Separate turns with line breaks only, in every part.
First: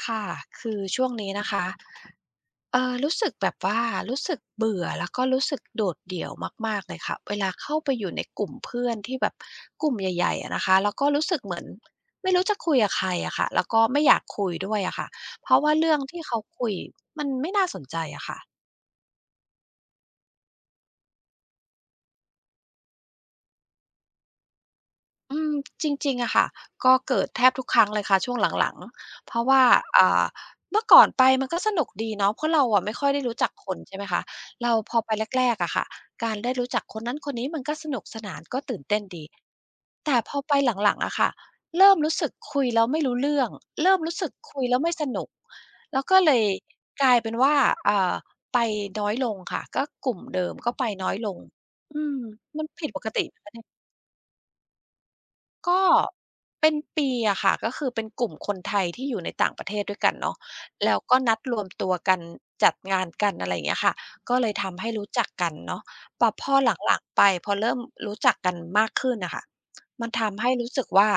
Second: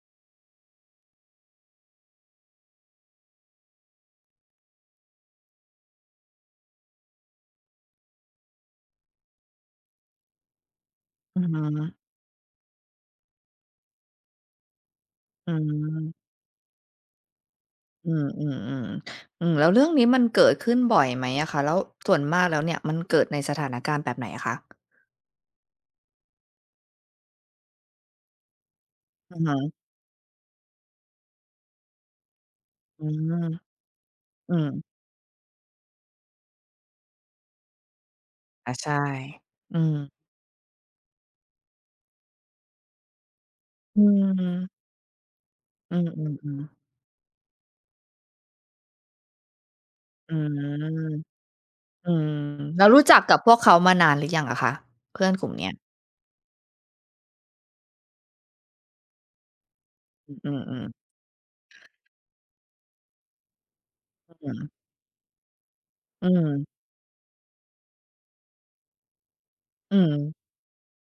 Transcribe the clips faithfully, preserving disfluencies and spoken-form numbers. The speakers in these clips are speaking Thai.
ค่ะ คือช่วงนี้นะคะ เอ่อ รู้สึกแบบว่ารู้สึกเบื่อแล้ว ก็รู้สึกโดดเดี่ยวมาก ๆ เลยค่ะ เวลาเข้าไปอยู่ในกลุ่มเพื่อนที่แบบ กลุ่มใหญ่ ๆ อะนะคะ แล้วก็รู้ส
อ
ึ
ื
ก
อ
เห
ฮ
มือน
ึ
ไม่รู้จะคุยกับใครอะค่ะ แล้วก็ไม่อยากคุยด้วยอะค่ะ เ
อ
พ
ื
ราะว่าเรื่อง
ม
ที่เขาคุย มันไม่น่าสนใจ
อื
อะค่ะ
ม ๆ ๆ ๆ แล้วเรื่องนี้มันเกิดขึ้นบ่อยไหมอะคะ แล้ว ส่วนมากแล้วเนี่ย มันเกิดในสถานการณ์แบบไหนอะคะ?
อืม จริง ๆ อะค่ะ ก็เกิดแทบทุกครั้งเลยค่ะ ช่วงหลัง ๆ เพ
อื
ร
อ
าะ
ฮ
ว่า
ึ
อ่า เมื่อก่อนไปมันก็สนุกดีเนาะ เพราะเราอะไม่
อื
ค่อยได้รู
ม
้จักคน ใช่ไหมคะ
อื
เรา
อ
พอไปแรก ๆ อะค่ะ การได้รู้จักคนนั้นคนนี้มันก็สนุกสนาน ก็
อ
ต
า
ื่น
ใช
เต
่
้นดี
อืม
แต่พอไปหลัง ๆ อะค่ะ เริ่มรู้สึกคุยแล้วไม่รู้ เรื่อง เริ่
อื
มรู้สึกคุ
ม
ยแล้วไม่สนุก
อื
ก็เลย
อ ๆ ๆ
กลายเป็นว่า อ่า ไปน้อยลงค่ะ ก็กลุ่ม
อื
เดิม
ม
ก็ไปน้อยลง อื
อื
ม
ม
มัน
แ
ผ
ล้ว
ิด
ร
ป
ู้
ก
จั
ต
ก
ิ
กับพวกเขามานานหรือยังอะคะ เพื่อนกลุ่มเนี้
ก
ย?
็ เป็นปีอะค่ะ ก็คือเป็นกลุ่มคนไทยที่อยู่ในต่างประเทศด้วยกันเนาะ
อือ
แล
ๆ ๆ
้วก็นัดรวมตัวกันจัดงานกัน อะไรอย่างเงี้ยค่ะ ก็เลยทำให้รู้จักกันเนาะ แ
อ
ต
ื
่พอ
ม
หลัง ๆ ไป พอเริ่มรู้จักกันมากขึ้นอะค่ะ
อื
มันท
ม
ำให้รู้สึกว่า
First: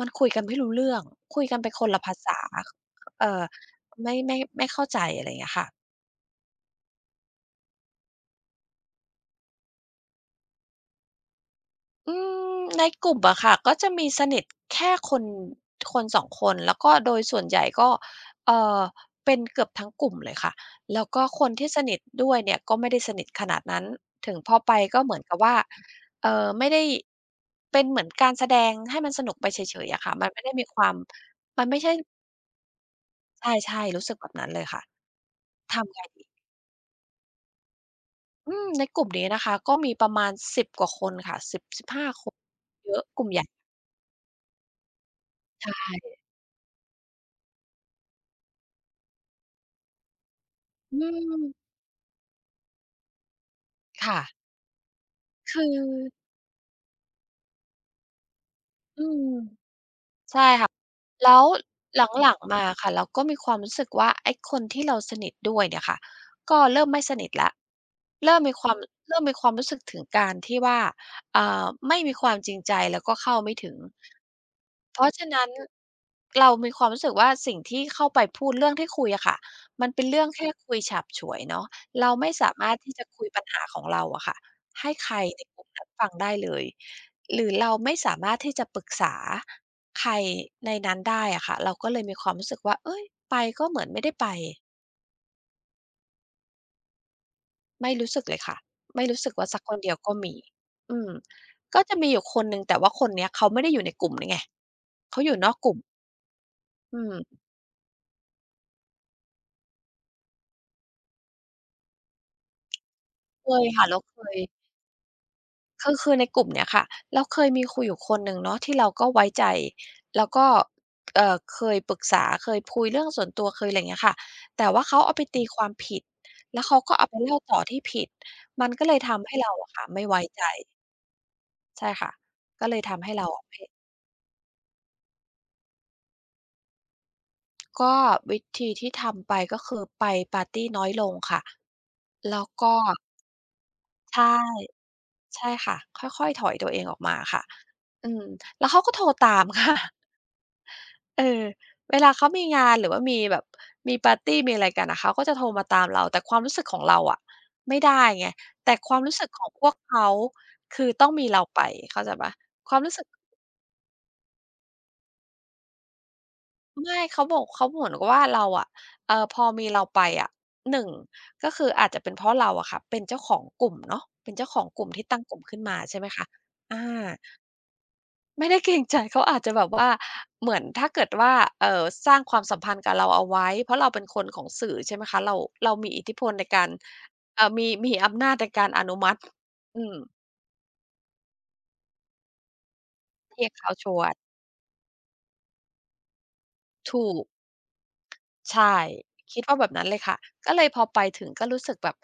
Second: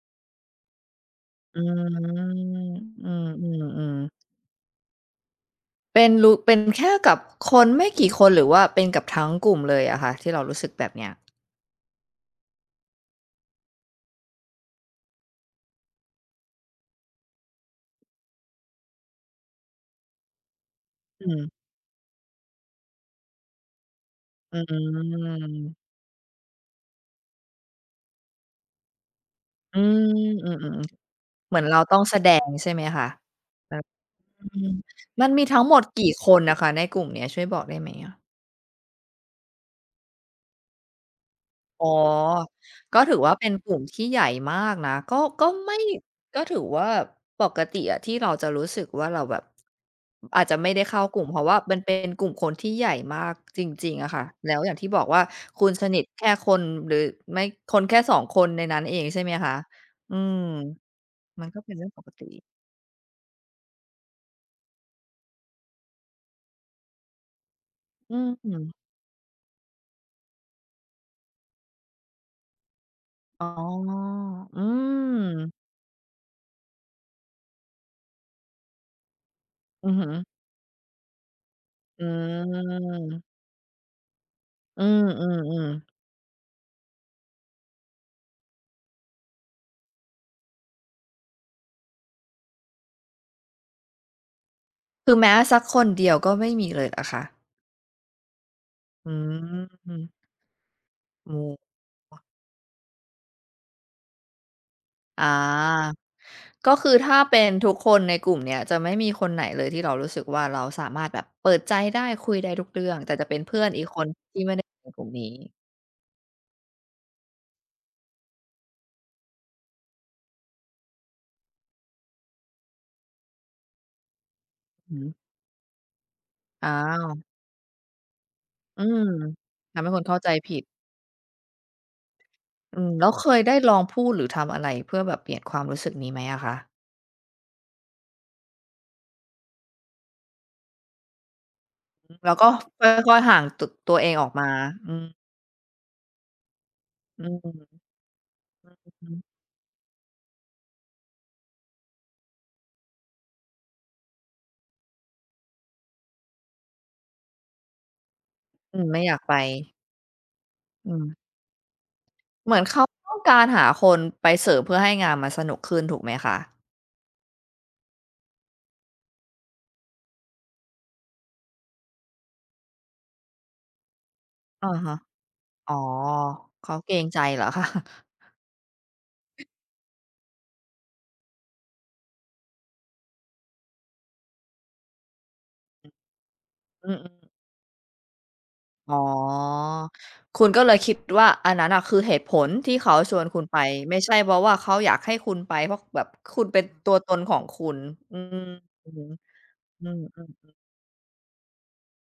มันคุยกันไม่รู้เรื่อง คุยก
อ
ั
ื
นไปคนละภาษา
ม อื
เอ่อ
อ
ไม
ๆ ๆ
่ ไม่ ไม่เข้าใจ อะไรอย่างเงี้ยค่ะ
เป็นรู เป็นแค่กับคนไม่กี่คนหรือว่าเป็นกับทั้งกลุ่มเลยอะคะ ที่เรารู้สึกแบบเนี้ย?
อืม ในกลุ่มอะค่ะ ก็จะมีสนิท แค่คน คน สอง คน แล้วก็โดยส่วนใหญ่ก็ เอ่อ เป็นเกือบทั้งกลุ่มเลยค่ะ แล้วก
อ
็
ื
ค
ม
นที่สนิทด้วยเนี่ย ก็ไม่ได้สนิทขนาดนั้น ถึงพ
อื
อไปก็เหมือนกับว่า
ม
เอ่อ ไม่ได้ เป็นเหมือนการแสดงให้มันสนุกไปเฉ
อื
ย ๆ อะ
ม
ค่ะ มันไม่
อ
ได
ื
้มี
ม
ความ
ๆ ๆ เหมื
ม
อ
ั
น
น
เ
ไ
ร
ม
า
่ใช่
ต้องแสดง ใช่ไหมคะ?
ใ
แ
ช
ป๊
่
บ
ๆ รู้สึกแบบ
อ
น
ื
ั้นเลย
ม
ค่ะ
มันมีทั้งห
ท
มด
ำไ
ก
ง
ี่
ด
ค
ี?
นอะคะในกลุ่มนี้ ช่วยบอกได้ไหม?
อืม ในกลุ่มนี้นะคะ ก็มีประมาณ สิบ กว่าคนค่ะ สิบ ส
อ
ิ
๋
บ
อ
ห้า คน เย
ก็
อะ
ถือ
กลุ่
ว
ม
่า
ใหญ
เ
่
ป็นกลุ่มที่ใหญ่มากนะ ก็ ก็
ใช
ไม่
่
ก็ถือว่า ปกติอะที่เราจะรู้สึกว่าเราแบบ อาจจะไม่ได้เ
อ
ข
ื
้ากลุ่ม เพราะว
ม
่ามันเป็น กลุ่มคนที่ใหญ่มากจริง ๆ อ
ค
ะ
่
ค่ะ
ะ
แล้วอย่างที่บอกว่า คุณสนิท
คือ
แค่คน หรือไม่ คนแค่ สอง คน ในนั้นเอ
อื
งใช่
ม
ไหมคะ? อื
ใ
ม
ช่ค่ะ แล้
มั
ว
นก็เป็นเรื่องป
ห
กต
ลัง
ิ
ๆ มา ค่ะ เราก็มีความรู้สึกว่า ไอ้คนที่เราสนิทด้วยเนี่ยค่ะ ก็เริ่มไม่สนิทแล้ว
อื
เ
อ
ริ่ม
ฮ
มีคว
ึ
าม เริ่มมีความรู้สึกถึงการที่ว่า อ่า ไม่มีความจริงใจแล้วก็เข้า
อ๋อ
ไม่ถึง
อื
เพราะฉะนั้น
ม
เรามีความรู้สึกว่า สิ่งที่เข้าไปพูดเรื่องที่คุยอะค่ะ ม
อ
ัน
ือ
เป
ฮ
็นเรื
ึ
่องแค่คุยฉาบฉวยเนาะ
อ
เราไม่สามารถที่จะค
ืม
ุยปัญหาของเราอะค่ะ
อื
ให้
ม
ใคร
อื
ในกลุ
ม
่มน
ๆ
ั้นฟังได้เลย หรือเราไม่สามารถที่จะปรึกษาใครในนั้นได้อะค่ะ เราก็เลยมีความรู้สึกว่า เฮ้ย! ไปก็เหมือนไม่ได้ไป
คือแม้สักคนเดียวก็ไม่มีเลยเหรอคะ?
ไม่รู้สึกเลยค่ะ ไม่
อื
รู้สึกว่าสักคนเดียวก
ม
็มี อืม
โอ้
ก็จะมี
ว
อยู
ะ
่คนหนึ่ง แต่ว่าคนนี้เขาไม่ได้อยู่ในกลุ่มนี่ไง เขา
อา
อยู่นอกกลุ่ม
ก็คือ
อื
ถ้า
ม
เป็นทุกคนในกลุ่มเนี่ยจะไม่มีคนไหนเลยที่เรารู้สึกว่า เราสามารถแบบเปิดใจได้คุยได้ทุกเรื่อง แต่จะเป็น
เค
เพื่
ย
อน
ค
อี
่ะ
ก
เร
ค
า
น
เค
ท
ย
ี่ไม่ได้ในกลุ่มนี้
คือ คือในกลุ่มเนี้ยค่ะ เราเคยมีคุยอยู่คนหนึ่งเนาะ ที่เราก็ไว้ใจแล้วก็ เอ่อ เคยปรึกษา เคยคุยเรื่องส่วนตัวเคย อะไรอย่างเงี้ยค่ะ แต่ว่าเขาเอ
หือ
าไปตีความผิดแล้ว
อ้า
เขาก็เอาไป
ว
เล่าต่อที่ผิด มัน
อ
ก
ื
็เล
ม
ยทำให้เราอะ
ท
ค
ำ
่
ใ
ะ
ห้
ไ
ค
ม่
นเข้
ไว
า
้
ใจ
ใจ
ผิด
ใช่ค่ะ ก็เล
อื
ย
ม
ท
แล
ำ
้
ให
ว
้เ
เ
ร
ค
า
ย
อะ
ได้
ไม่
ลองพูด หรือทำอะไรเพื่อแบบเปลี่ยนความรู้สึกนี้ไหมอะคะ?
ก็วิธีที่ทำไป ก็คือไปปาร์ตีน้อยลงค่ะ
อืม แล้
แ
ว
ล้
ก็
วก็
ค่อย ๆ ห่าง ต ตัวเอง
ใช
อ
่
อกมา อืม
ใช่ค่ะ ค่อย ๆ ถอยตัวเองออกมา
อื
ค
ม
่ะ
อ
อืม แล้วเขาก
ื
็
อ
โท
ฮ
รต
ึ
าม ค่ะ เออ เวลาเขามีงาน หรือว่ามีแบบมีปาร์ตีมีอะไรกันอะ เขาก็จะโทรมาตามเราแต่ความรู้สึกของเราอะไม่ได้ไง แต
อ
่
ืม
ค
ไ
ว
ม
า
่
มร
อ
ู
ย
้
าก
สึก
ไป
ของพวกเขา คื
อ
อ
ื
ต้อ
ม
งมีเราไปเข้าใจเปล่า
เหมือน
ค
เข
วาม
า
รู้สึก
ต้องการหาคนไปเสิร์ฟเพื่อให้งานมันสนุกขึ้นถูกไหมคะ?
ไม่ เขาบอก เขาเหมือนกับว่าเราอะ เอ่อ พอมีเราไปอะ หนึ่ง ก็คืออาจจะเป็นเพราะเราอะค่ะ เป็นเจ้าของกลุ่มเนาะ เป็นเจ้าขอ
อ
ง
ะ
กลุ่
ฮ
ม
ะ
ที่ตั้งกลุ่มขึ้น
อ
ม
๋อ
า ใช่ไหมคะ
เข
อ
าเกรง
า
ใจเหรอ คะ?
ไม่ได้เกรงใจ เขาอาจจะแบบ ว่า เหมือนถ้าเกิดว่า เอ่อ สร้างความสัมพันธ์กับเราเอาไว้ เพราะเราเป็นคนของสื่อ ใช่ไหมคะ เรา เรามีอิทธิพลในการ
อืม อืม ๆ
เอ่อ มี มีอำนาจในการอ
อ
น
๋อ
ุมัติ อืม
คุณก็เลยคิดว่าอันนั้นน่ะ คือเหตุผลที่เขาชวน
เ
ค
ท
ุณ
ียด
ไป
เขาฉ
ไม่
ว
ใช่
ด
เพราะว่าเขาอยากให้คุณไป เพราะแบบคุณเป็นตั
ถ
ว
ู
ตน
ก
ของคุณ อืม
ใช่
อือฮึ
คิดว่าแบบนั
อ
้
ื
นเล
ม
ยค่ะ ก็
ๆ ๆ
เลยพอไปถึงก็รู้สึกแบบ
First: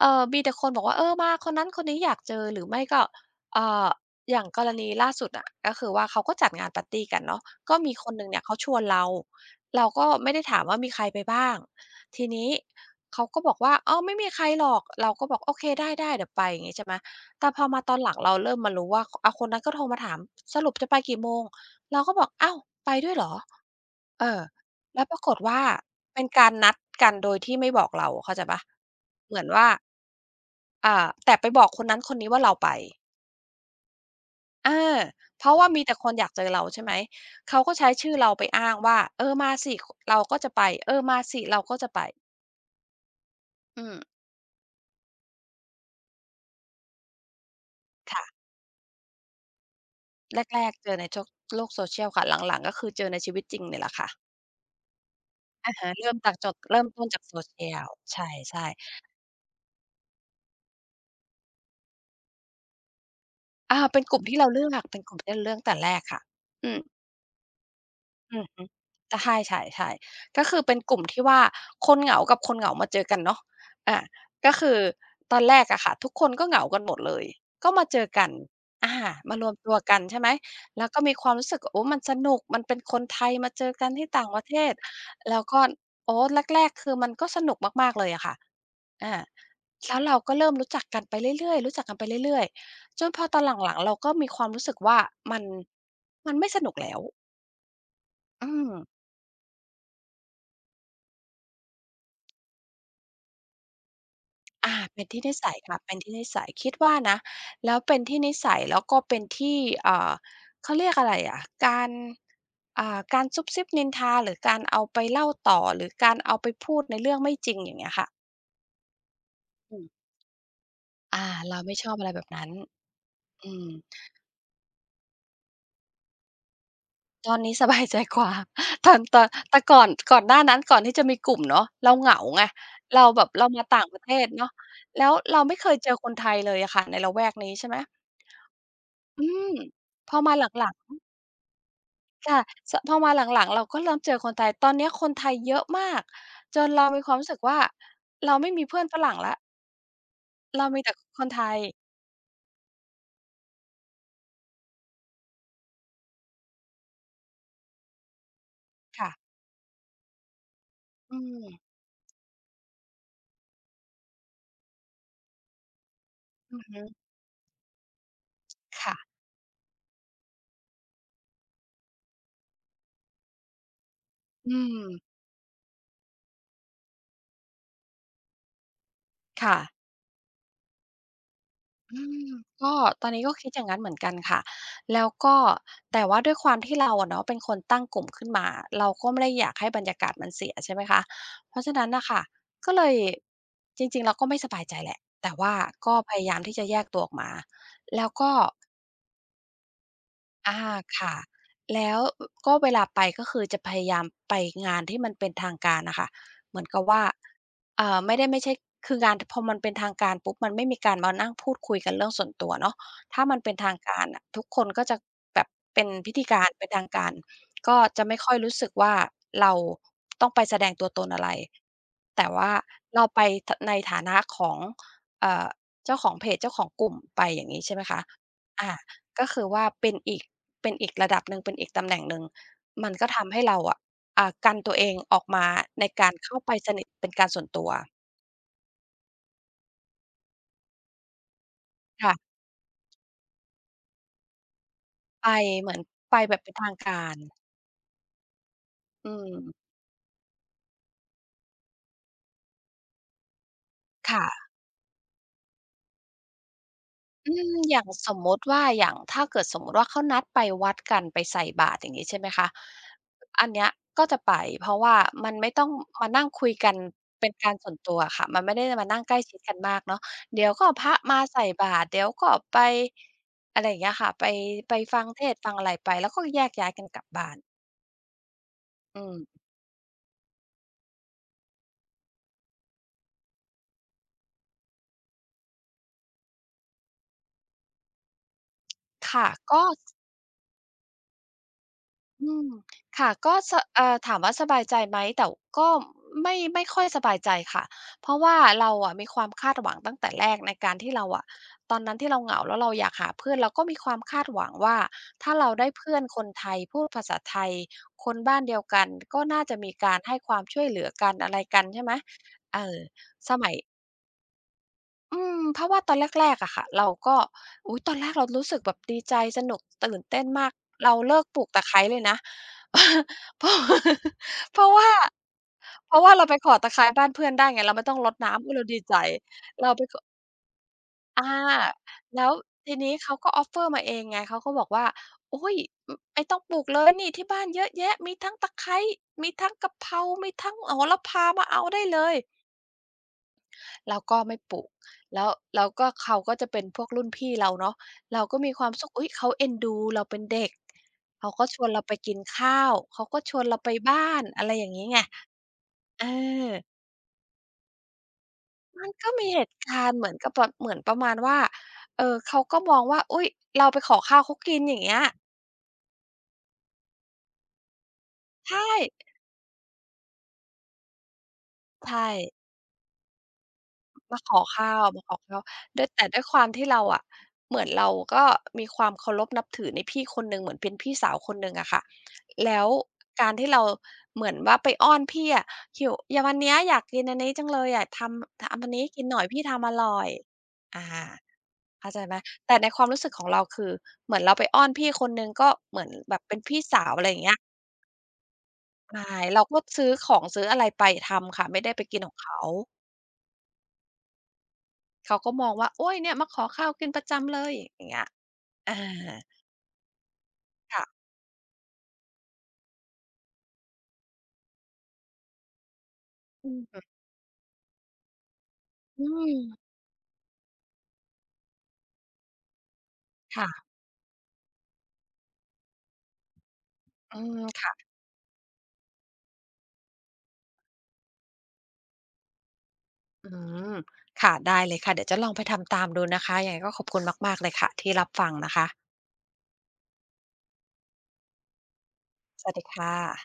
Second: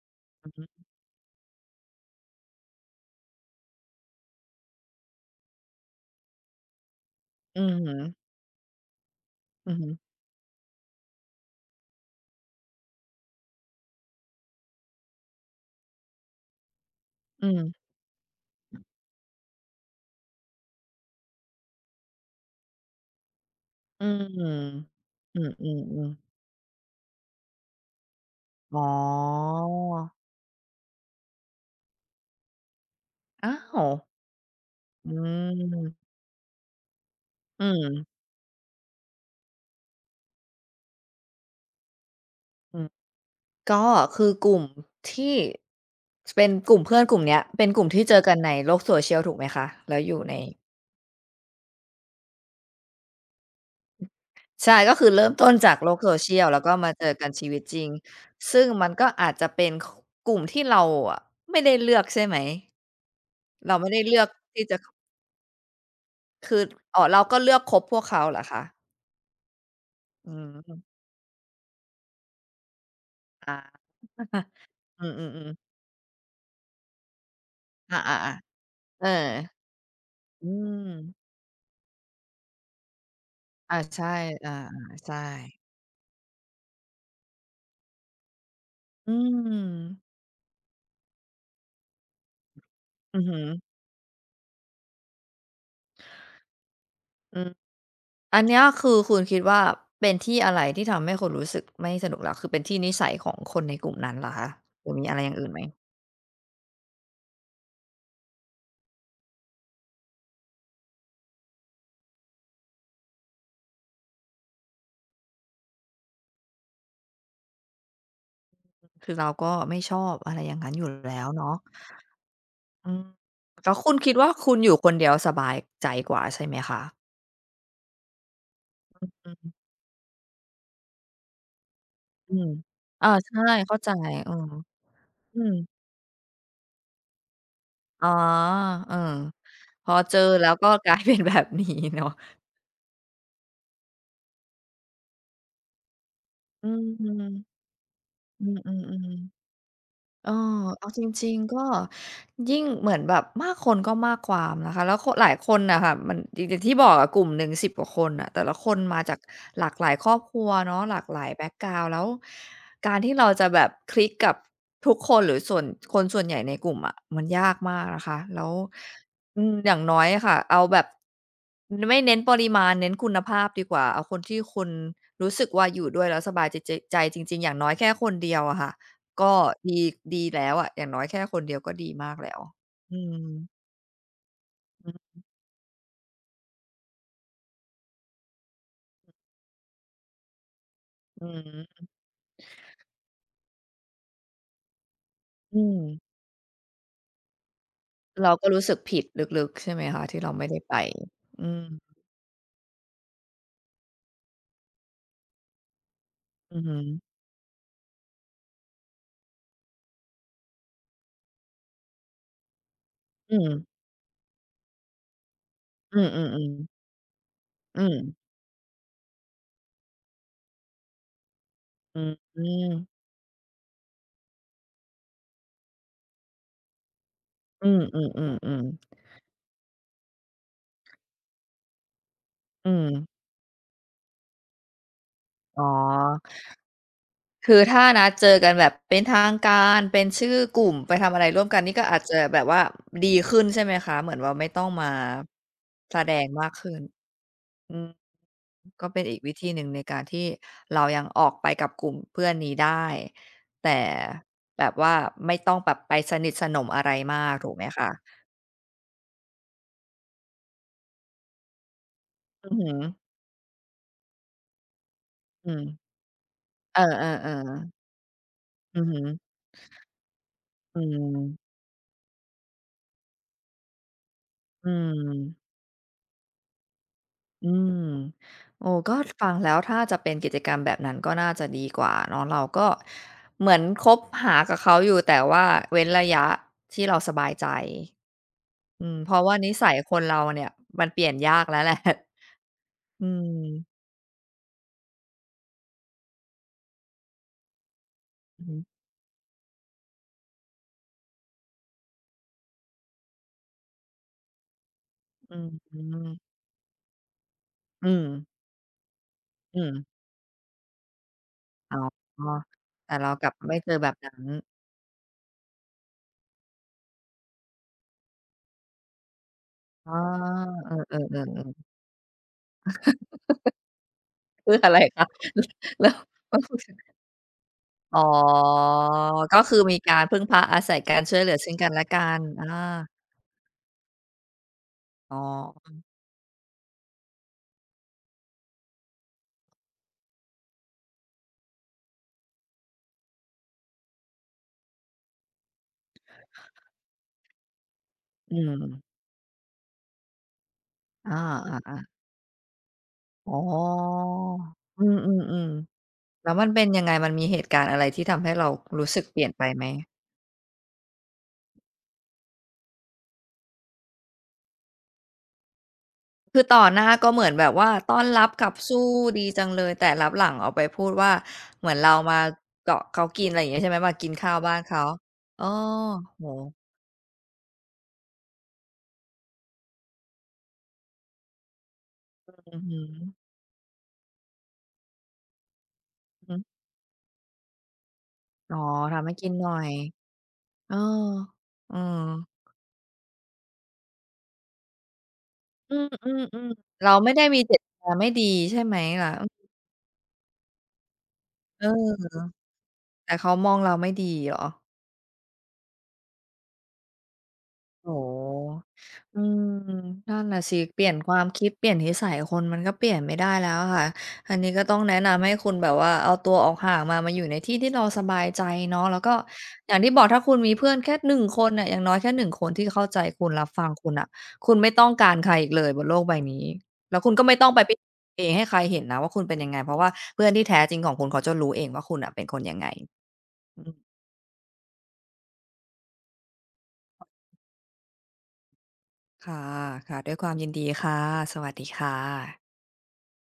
เอ่อ มี
อ
แต
ือ
่
ฮ
คนบ
ึ
อกว่า เออ มาคนนั้นคนนี้อยากเจอ หรือไม่ก็ เอ่อ อย่างกรณีล่าสุดอะ ก็คือว่าเขาก็จัดงานปาร์ตีกันเนาะ
อื
ก
อ
็
ฮ
ม
ึ
ีคนหนึ่งเนี่ยเขาชวนเรา
อือ
เร
ฮ
า
ึ
ก็ไม่ได้ถามว่ามีใครไปบ้าง ทีนี้เขาก็บอกว่า "อ้าว ไม่มีใครหรอก" เราก็บอก "โอเค ได้ ๆ เดี๋ยวไป" งี้ใช่ไหม
อ
แ
ื
ต่พอมา
ม
ตอนหลังเราเริ่มมารู้ว่า อา คนนั้นก็โทรมาถาม สรุปจะไปกี่โมง เราก็บอก "อ้าว ไปด้วยเหรอ"
อื้อ
เอ
ฮ
อ
ือ
แล้วปราก
อ
ฏ
ื
ว่า
ม
เ
ๆ
ป
ๆ
็นการนัดกันโดยที่ไม่บอกเรา เข้าใจเปล่า
อํ
เหมือนว่า
อ
อา แต่ไปบอกคนนั้นคนนี้ว่า เราไป
อ้าว
เออ
อื
เพราะว่ามีแต่
ม
คนอยากเจอ เรา ใช่ไหม เข
อ
า
ื
ก็ใช้ช
ม
ื่อเราไปอ้างว่า "เออ มาสิ ค เราก็จะไป เออ มาสิเราก็จะไป"
อือ ก็
อืม
คือกลุ่มที่ จ เป็นกลุ่มเพื่อนกลุ่มเนี้ย เป็นกลุ่มที่เจ
ค่
อก
ะ
ันในโลก social ถูกไหมคะ? แล้วอยู่ใน
แรก ๆ เจอในโจ๊ก โลก social ค่ะ หลัง ๆ ก็คือเจอในชีวิตจริงเนี่ยแหละค่ะ
ใช่ ก็คือเริ่มต้นจ
อ
า
ะ
ก
ฮ
โล
ะ
ก
เริ่มจาก
social
จบ
แล้วก็
เริ่
ม
ม
า
ต
เจ
้
อ
นจา
ก
ก
ันชีวิตจริ
social
ง
ใช
ซึ่ง
่ ๆ
มันก็อาจจะเป็น ค กลุ่มที่เราอะไม่ได้เลือก ใช่ไหม? เรา
อา
ไม่ไ
เ
ด
ป
้
็น
เล
กล
ื
ุ่
อ
ม
ก
ที่เราเ
ท
ล
ี
ื
่
อก
จะ
อะ
ค
เป็นกลุ่มที่เราเลือกตั้งแต่แรกค่ะ
คือ
อือ
อ๋อ เราก็เลือกคบพวกเขาเห
อ
ร
ื
อ
อ
ค
ฮ
ะ?
ึ ใช่
อื
ๆ ก็ค
อ
ือ
ฮ
เป็น
ึ
กลุ่มที่ว่า คนเหงากับคนเหงามาเจอกันเนาะ
ค่ะ
อา ก็คือ
อื
ตอน
อ
แ
ๆ
ร
ๆ
กอะค่ะ ทุกคนก็เหงากันหมดเลย ก็มา
อ
เ
า
จอกัน
ๆ
อา
ๆ เออ
มารวมตัวกัน ใช่ไหม
อื
แล้วก็ม
ม
ีความรู้สึกว่า โอ้ มันสนุก มันเป็นคนไทยมาเจ
อ
อ
า
กัน
ใช
ที
่
่ต่างประ
อา
เทศ
ๆ ใช
แล้ว
่
ก็ โอ้ แรก ๆ คือมันก็สนุกมาก ๆ เลยอะค่ะ อ
อื
า แล้
ม
วเราก็เริ่มรู้จักกันไปเรื่อย ๆ รู้จักกันไปเรื่อย ๆ จน
อื
พ
อ
อ
ฮ
ต
ึ
อนหลัง ๆ เราก็มีความรู้สึก ว่ามัน มันไม่สนุกแล้ว
อือ อั
อ
น
ื
เนี้ย
ม
คือคุณคิดว่า เป็นที่อะไร? ที่ทำให้คุณรู้สึก ไม่สนุกแล้ว คือเป็นที่นิสัยของคนในกลุ่มนั้นเหรอคะ
อา
หรือ
เป็
มี
น
อ
ท
ะไ
ี
ร
่
อย
น
่
ิ
างอื
ส
่น
ั
ไ
ย
หม?
ค่ะ เป็น ที่นิสัย คิดว่านะ แล้วเป็นที่นิสัยแล้วก็เป็นที่ อ่า เขาเรียกอะไรอะ การ อ่า การซุบซิบนินทา หรือการเอาไปเล่าต่อ หรือการเอาไปพูดในเรื่องไม่จริง อย่างเงี้ยค่ะ
คือเราก็ไม่ชอบ อะไรอย่างนั้นอยู่แล
อ
้
า
วเนา
เร
ะ
าไม่ชอบอะไรแบบนั้น
อืม
อื
แล้ว
ม
คุณคิดว่า คุณอยู่คนเดียวสบายใจกว่าใช่ไหมคะ?
ตอนนี้สบายใจกว่าตอน
อึ
ตอ
อ
น
ือ
แต่ก่อน ก่อนหน้านั้น ก่อนที่จะมีกลุ่มเนาะ เราเหงา
อื
ไง
ม
เร
เอ
า
อ
แบ
ใ
บ
ช่
เรามา
เข้า
ต่า
ใ
ง
จ
ประเทศ
เออ
เนาะ แล้วเร
อื
าไ
ม
ม่เคยเจอคนไทยเลยอะค่ะในละแวกนี้ ใช่ไหม
อ๋อ เออ
อืม
พอ
พ
เจ
อ
อ
มา
แ
ห
ล้ว
ล
ก็
ัง
กลาย
ๆ
เป็น แบบนี้เนาะ
ค่ะ ช พอมาหลัง ๆ เราก็เริ่มเจอคนไทย ตอนเนี้ยคนไทยเยอะมาก จ
อื
นเ
ม
รามี
อื
ค
อ
วามรู้สึกว่า เราไม่มีเพื่อนฝรั่ง
ๆ
แล้ว
ๆ เอ่อ
เรามี
เอ
แ
า
ต่
จ
ค
ร
น
ิง
ไท
ๆ ก
ย
็ยิ่งเหมือนแบบมากคนก็มากความนะคะ แล้วโคะ หลายคนน่ะค่ะ มันอย่าง อย่างที่บอกอะ กลุ่มหนึ่ง สิบ กว่าคนน่ะ แต่ละคนมา
ค่
จ
ะ
ากหลากหลายครอบครัวเนาะ หลาก
อ
ห
ื
ลายแบ็
ม
กกราวนด์ แล้วการที่เราจะแบบคลิกกับทุกคนหรือส่วน คนส่วนใหญ่ใน
อือ
กล
ฮ
ุ่มอ
ึ
ะ มันยากมากนะคะ แล้ว
ค่ะ
อืม อย่างน้อยอะค่ะ เอาแบบไม่เน้นปริมาณ เน้นคุณภาพดีกว่า เอาคนที่
อื
คุณ
ม
รู้สึกว่า อยู่ด้วยแล้วสบายใจ ใจจริง ๆ อย่างน้อยแค่คนเดียวอะค่ะ ก็
ค่
ด
ะ
ี ดีแล้วอะ อย่างน้อยแค่คนเดียวก็ดี
อื
มาก
ม
แล้ว
ก็
อื
ตอนนี้ก็ค
ม
ิดอย่างงั้นเหมือน กันค่ะ
อือ
แล
ฮ
้ว
ึ
ก็ แต่ว่าด้วยความที่เราอะเนาะเป็นคนตั้งกลุ่มขึ้นมา เราก็ไม่ได้อยากให้บรรยา กาศมันเสีย ใช่ไหมคะ
อื
เพราะฉะนั้
ม
นน่ะค่ะ ก็เลย จริง ๆ เราก็ไม่สบายใจแหละ แต่ว่า
อื
ก
ม
็พยายามที่จะแยกตัวออกมา แล้วก
เรา
็
ก็รู้สึกผิดลึก ๆ ใช่ไหมคะ ที่เราไม่
อ
ได้
า
ไป?
ค่ะ
อืม
แล้ว อ ก็เวลาไป ก็คือจะพยายามไปงานที่มันเป็นทางการน่ะค่ะ เ
อ
ห
ื
มื
อ
อน
ฮึ
กับว่า เอ่อ ไม่ได้ไม่ใช่ คืองานพอมันเป็นทางการปุ๊บ มันไม่มีการมานั่งพูดคุยกันเรื่องส่วนตัว เนาะ ถ้า
อื
มันเป็น
ม
ทางการน่ะ ทุกคนก็จะแบบเป็น
อื
พิธีกา
อ
ร
ๆ
เป็
ๆ
นทางการ ก็
อื
จะไ
ม
ม่ค่อยรู้สึกว่า เราต้องไปแสดงตัวตนอะไร
อื
แต่ว่า
ม
เราไปฐะ ใน ฐานะของ เอ่อ เจ้าของเพจ เจ้าของกลุ่มไป อย่างนี้
อื
ใช่ไหมคะ
อ
อ่
ๆ
า
ๆ ๆ
ก็คือว่าเป็นอีก เป็นอีกระดับ หนี๋ง เป็นอีกตำแหน่ง หนึ่ง
อื
มันก็
ม
ทำให้ เราอะ อ่า กันตัวเองออกมา
อ๋อ
ในการเข้าไปสนิทเป็นการส่ว
ค
น
ือ
ตัว
ถ้านัดเจอกันแบบเป็นทางการ เป็นชื่อกลุ่มไปทำอะไรร่วมกัน นี่ก็อาจ
ค่
จ
ะ
ะแบบว่าดีขึ้นใช่ไหมคะ? เหมือนว่าไม่ต้องมา
ไปเหมือน
แส
ไ
ด
ป
ง
แบบ
ม
เป
า
็
ก
นท
ขึ
าง
้น
การ
อืม ก็เป็น
อื
อีกวิธี
ม
หนึ่งในการที่เรายังออกไปกับกลุ่มเพื่อนนี้ได้ แต่
ค่ะ
แบบว่าไม่ต้องแบบไปสนิทสนมอะไรมา
อื
กถ
ม
ูกไหม
อย่
ค
าง
ะ?
สมมุติว่า อย่างถ้าเกิดสมมติว่า เขานัดไปวัดกันไปใส่บาตร อย่างงี้ใช่ไหมค
อ
ะ
ือฮึ
อันเนี้ยก็จะไป เพราะว่ามันไม่
อื
ต้
ม
องมานั่งคุยกัน
เออ
เป็นการส่
ๆ ๆ
วนตัวอะค่ะ มันไม่ได้
อื
ม
อ
า
ฮ
นั่งใ
ึ
กล้ชิดกันมากเนาะ เดี๋ยวก็
อื
พระมาใ
ม
ส่บาตร เดี๋ยวก็ไป อะไรอย่างเงี้ยค่ะ ไป
อื
ไปฟังเทศ
ม
น์ฟังอะไรไป แล้วก็แยกย้ายกันกลับบ้าน
อืม โอ้ ก็
อืม
ฟังแล้ว ถ้าจะเป็นกิจกรรมแบบนั้น ก็น่าจะดีกว่าเนาะ เราก็เหมือนคบหากับเขาอยู่ แต่ว่าเว้นระยะที่เราสบายใจ อืม เพ
ค
ราะ
่ะ
ว่านิ
ก็
สัยคนเราเนี่ย มันเปลี่ยนยากแล้ว แหละ
อืม ค
อื
่ะ ก็ ส
ม
เอ่อ ถามว่าสบายใจไหม แต่ก็ไม่ ไม่ค่อยสบายใจค่ะ เพราะว่า
อือฮึ
เราอะ มีความคาดหวังตั้งแต่แรกในการที่เราอะ ตอนนั้นที่เราเหงา แล้วเราอยากหาเพื่อน เราก็มี ความคาดหวังว่า ถ้
อ
า
ื้
เร
อ
าได้
ฮื
เพื่อน
อ
คนไทยพูดภาษาไทย
อื
คน
ม
บ้านเดียวกัน ก็น่าจ
อ
ะ
ื
มี
ม
การให้ความช่วยเหลือกันอะไรกัน
อ๋
ใ
อ
ช่ไหม เออ
แต่เรากลั
ส
บ
ม
ไม
ั
่
ย
เจอแบบนั้น
อืม เพราะว่าตอนแรก ๆ อะค่ะ เราก็ อุ๊ย! ตอนแรกเรารู้สึกแบบดีใจสนุกต
อ๋
ื
อ
่นเต้นมาก
เออ
เร
ๆ
าเล
เ
ิ
ออ
กปลูก
ๆ
ตะไคร้เลยนะ เออ เ
คือ
พรา
อ
ะ
ไร
ว่า
คะ? แล
เ
้
พ
ว
ราะว่า เราไปขอตะไคร้บ้านเพื่อนได้ไง เราไม่ต้
อ
อ
๋อ
งรดน้ำ อุ๊ย เราดีใจ
ก็คือ
เรา
มี
ไป
กา
ก
รพึ่งพาอาศัยกันช่ว
อ
ย
า
เหลือซึ่งกันและกั
แ
น
ล้ว
อ
ที
า
นี้เขาก็ offer มาเองไง เขาก็บอกว่า
อ๋อ
อุ๊ย! อ ไอ ต้องปลูกเลยนี่ที่บ้านเยอะแยะ มีทั้งตะไคร้ มีทั้งกะเพรา มีทั้งโหระพามาเอาได้เลย เราก็ไม่ปลูก แล้ว แล้วก็เขาก็จะ เป็นพวกรุ่นพี่เราเนาะ เรา
อื
ก็มีความ
ม
สุข อุ๊ย! เขาเอ็นดู เราเป็นเด็ก
อ
เขาก็ชวน
า
เร
ๆ
า
ๆ
ไปกินข้าว เขาก็
อ๋
ช
อ
วนเราไปบ้าน อะไรอย่างง
อ
ี
ื
้ไง
อ ๆ
เอ
ๆ แล้วมันเป็
อ
นยังไงมันมีเหตุการณ์อะไร ที่ทำให้เราร
ม
ู
ั
้
น
สึก
ก็
เปล
ม
ี่
ี
ยน
เ
ไ
ห
ป
ตุ
ไหม?
การณ์เหมือนกับแบบ เหมือนประมาณว่า เออ เขาก็มองว่า อุ๊ย เราไปขอข้าวเขากินอย่างเงี้ย
คือต่อหน้าก็เหมือนแบบว่าต้อนรับขั
ใช
บ
่
สู้ดีจังเลย แต่ลับหลังเอาไปพูดว่า เหมือนเร
ใช
ามา
่
เกาะเขา กิน อะไรอย่างนี้ใช่ไหม? มากิน
มา
ข้
ข
าว
อ
บ้า
ข
น
้
เข
า
า
ว มาขอข้า
โอ
ว
้
ด้วย แต่ด
โ
้วยความ
ฮ
ที่ เราอะ เหมือนเราก็มีความเคารพนับถือในพี่คนหนึ่ง เหมือนเป็นพี่สาวคนหนึ่งอะค่ะ แ
อ
ล
ื
้
อ
ว
ฮึ
การที่เราเหมือนว่าไปอ้อนพี่อะ หิว อย่าง
อ
ว
ื
ัน
อ
เนี้ย อยากกินอันนี้จังเลย อยากทำ ท
อ๋อ
ำอันนี้ให้
ท
กิ
ำ
น
ให้
หน่อ
ก
ย
ิน
พี่
หน่
ท
อ
ำ
ย
อร่อย
เออ
อ่า
เออ
เข้าใจไหม แต่ในความ รู้สึกของเรา คือเหมือนเราไปอ้อนพี่คนหนึ่ง ก็
อื
เหมือนแบบเป็น
ม
พี่
ๆ
ส
ๆ
า
เรา
ว อะไ
ไ
ร
ม่
อย่
ได้
างเงี้
ม
ย
ีเจตนาไม่ดีใช่ไหม
ใช่
คะ?
เราก็ซื้อของซื้ออะไรไปทำค่ะ ไม่
เอ
ไ
อ
ด้ไปกินของเขา
แต่เขามองเราไม่ดีเหรอ?
เขาก็มองว่า โอ๊ย! เนี่ยมาขอข้าวกินประจำเลยอย่
โ
า
อ
ง
้
เงี้
โฮ
ย อา
อืม นั่นน่ะสิ
ค
เป
่
ลี่
ะ
ยน ความคิดเปลี่ยนนิสัยคนมันก็เปลี่ยนไม่ได้แล้วอะค่ะ อันนี้ก็ต้องแนะนำให้คุณแบบว่า เอาตัว
อ
อ
ื
อก
อ
ห่า
อ
ง
ึ
มา มาอยู่ในที่ที่เราสบายใจเนาะ แล้
อ
ว
ื
ก็
ม
อย่างที่บอก ถ้าคุณมีเพื่อนแค่หนึ่งคนน่ะ อย่างน้อยแค่หนึ่งคนที่เข้าใจคุณ
ค
รั
่
บฟ
ะ
ังคุณน่ะ คุณไม่ต้องการใครอีกเลยบนโลกใบนี้ แล้วคุณ
อื
ก็ไม่
ม
ต้องไป
ค่
พ
ะ
เอ ให้ใครเห็นนะว่า คุณเป็นยังไง เพราะว่าเพื่อนที่แท้จริงของคุณ เขาจะรู้เองว่า คุณน่ะเป็นคนยังไง
อืม ค่ะ ได้เลยค่ะ เดี๋ยวจะลองไปทำตามดูนะคะ ยังไงก็ ขอบคุณมาก ๆ เลยค่ะ ที่รับฟังนะคะ
ค่ะ ค่ะ ด้วยความยินดีค่ะ สวัสดีค่ะ
สวัสดีค่ะ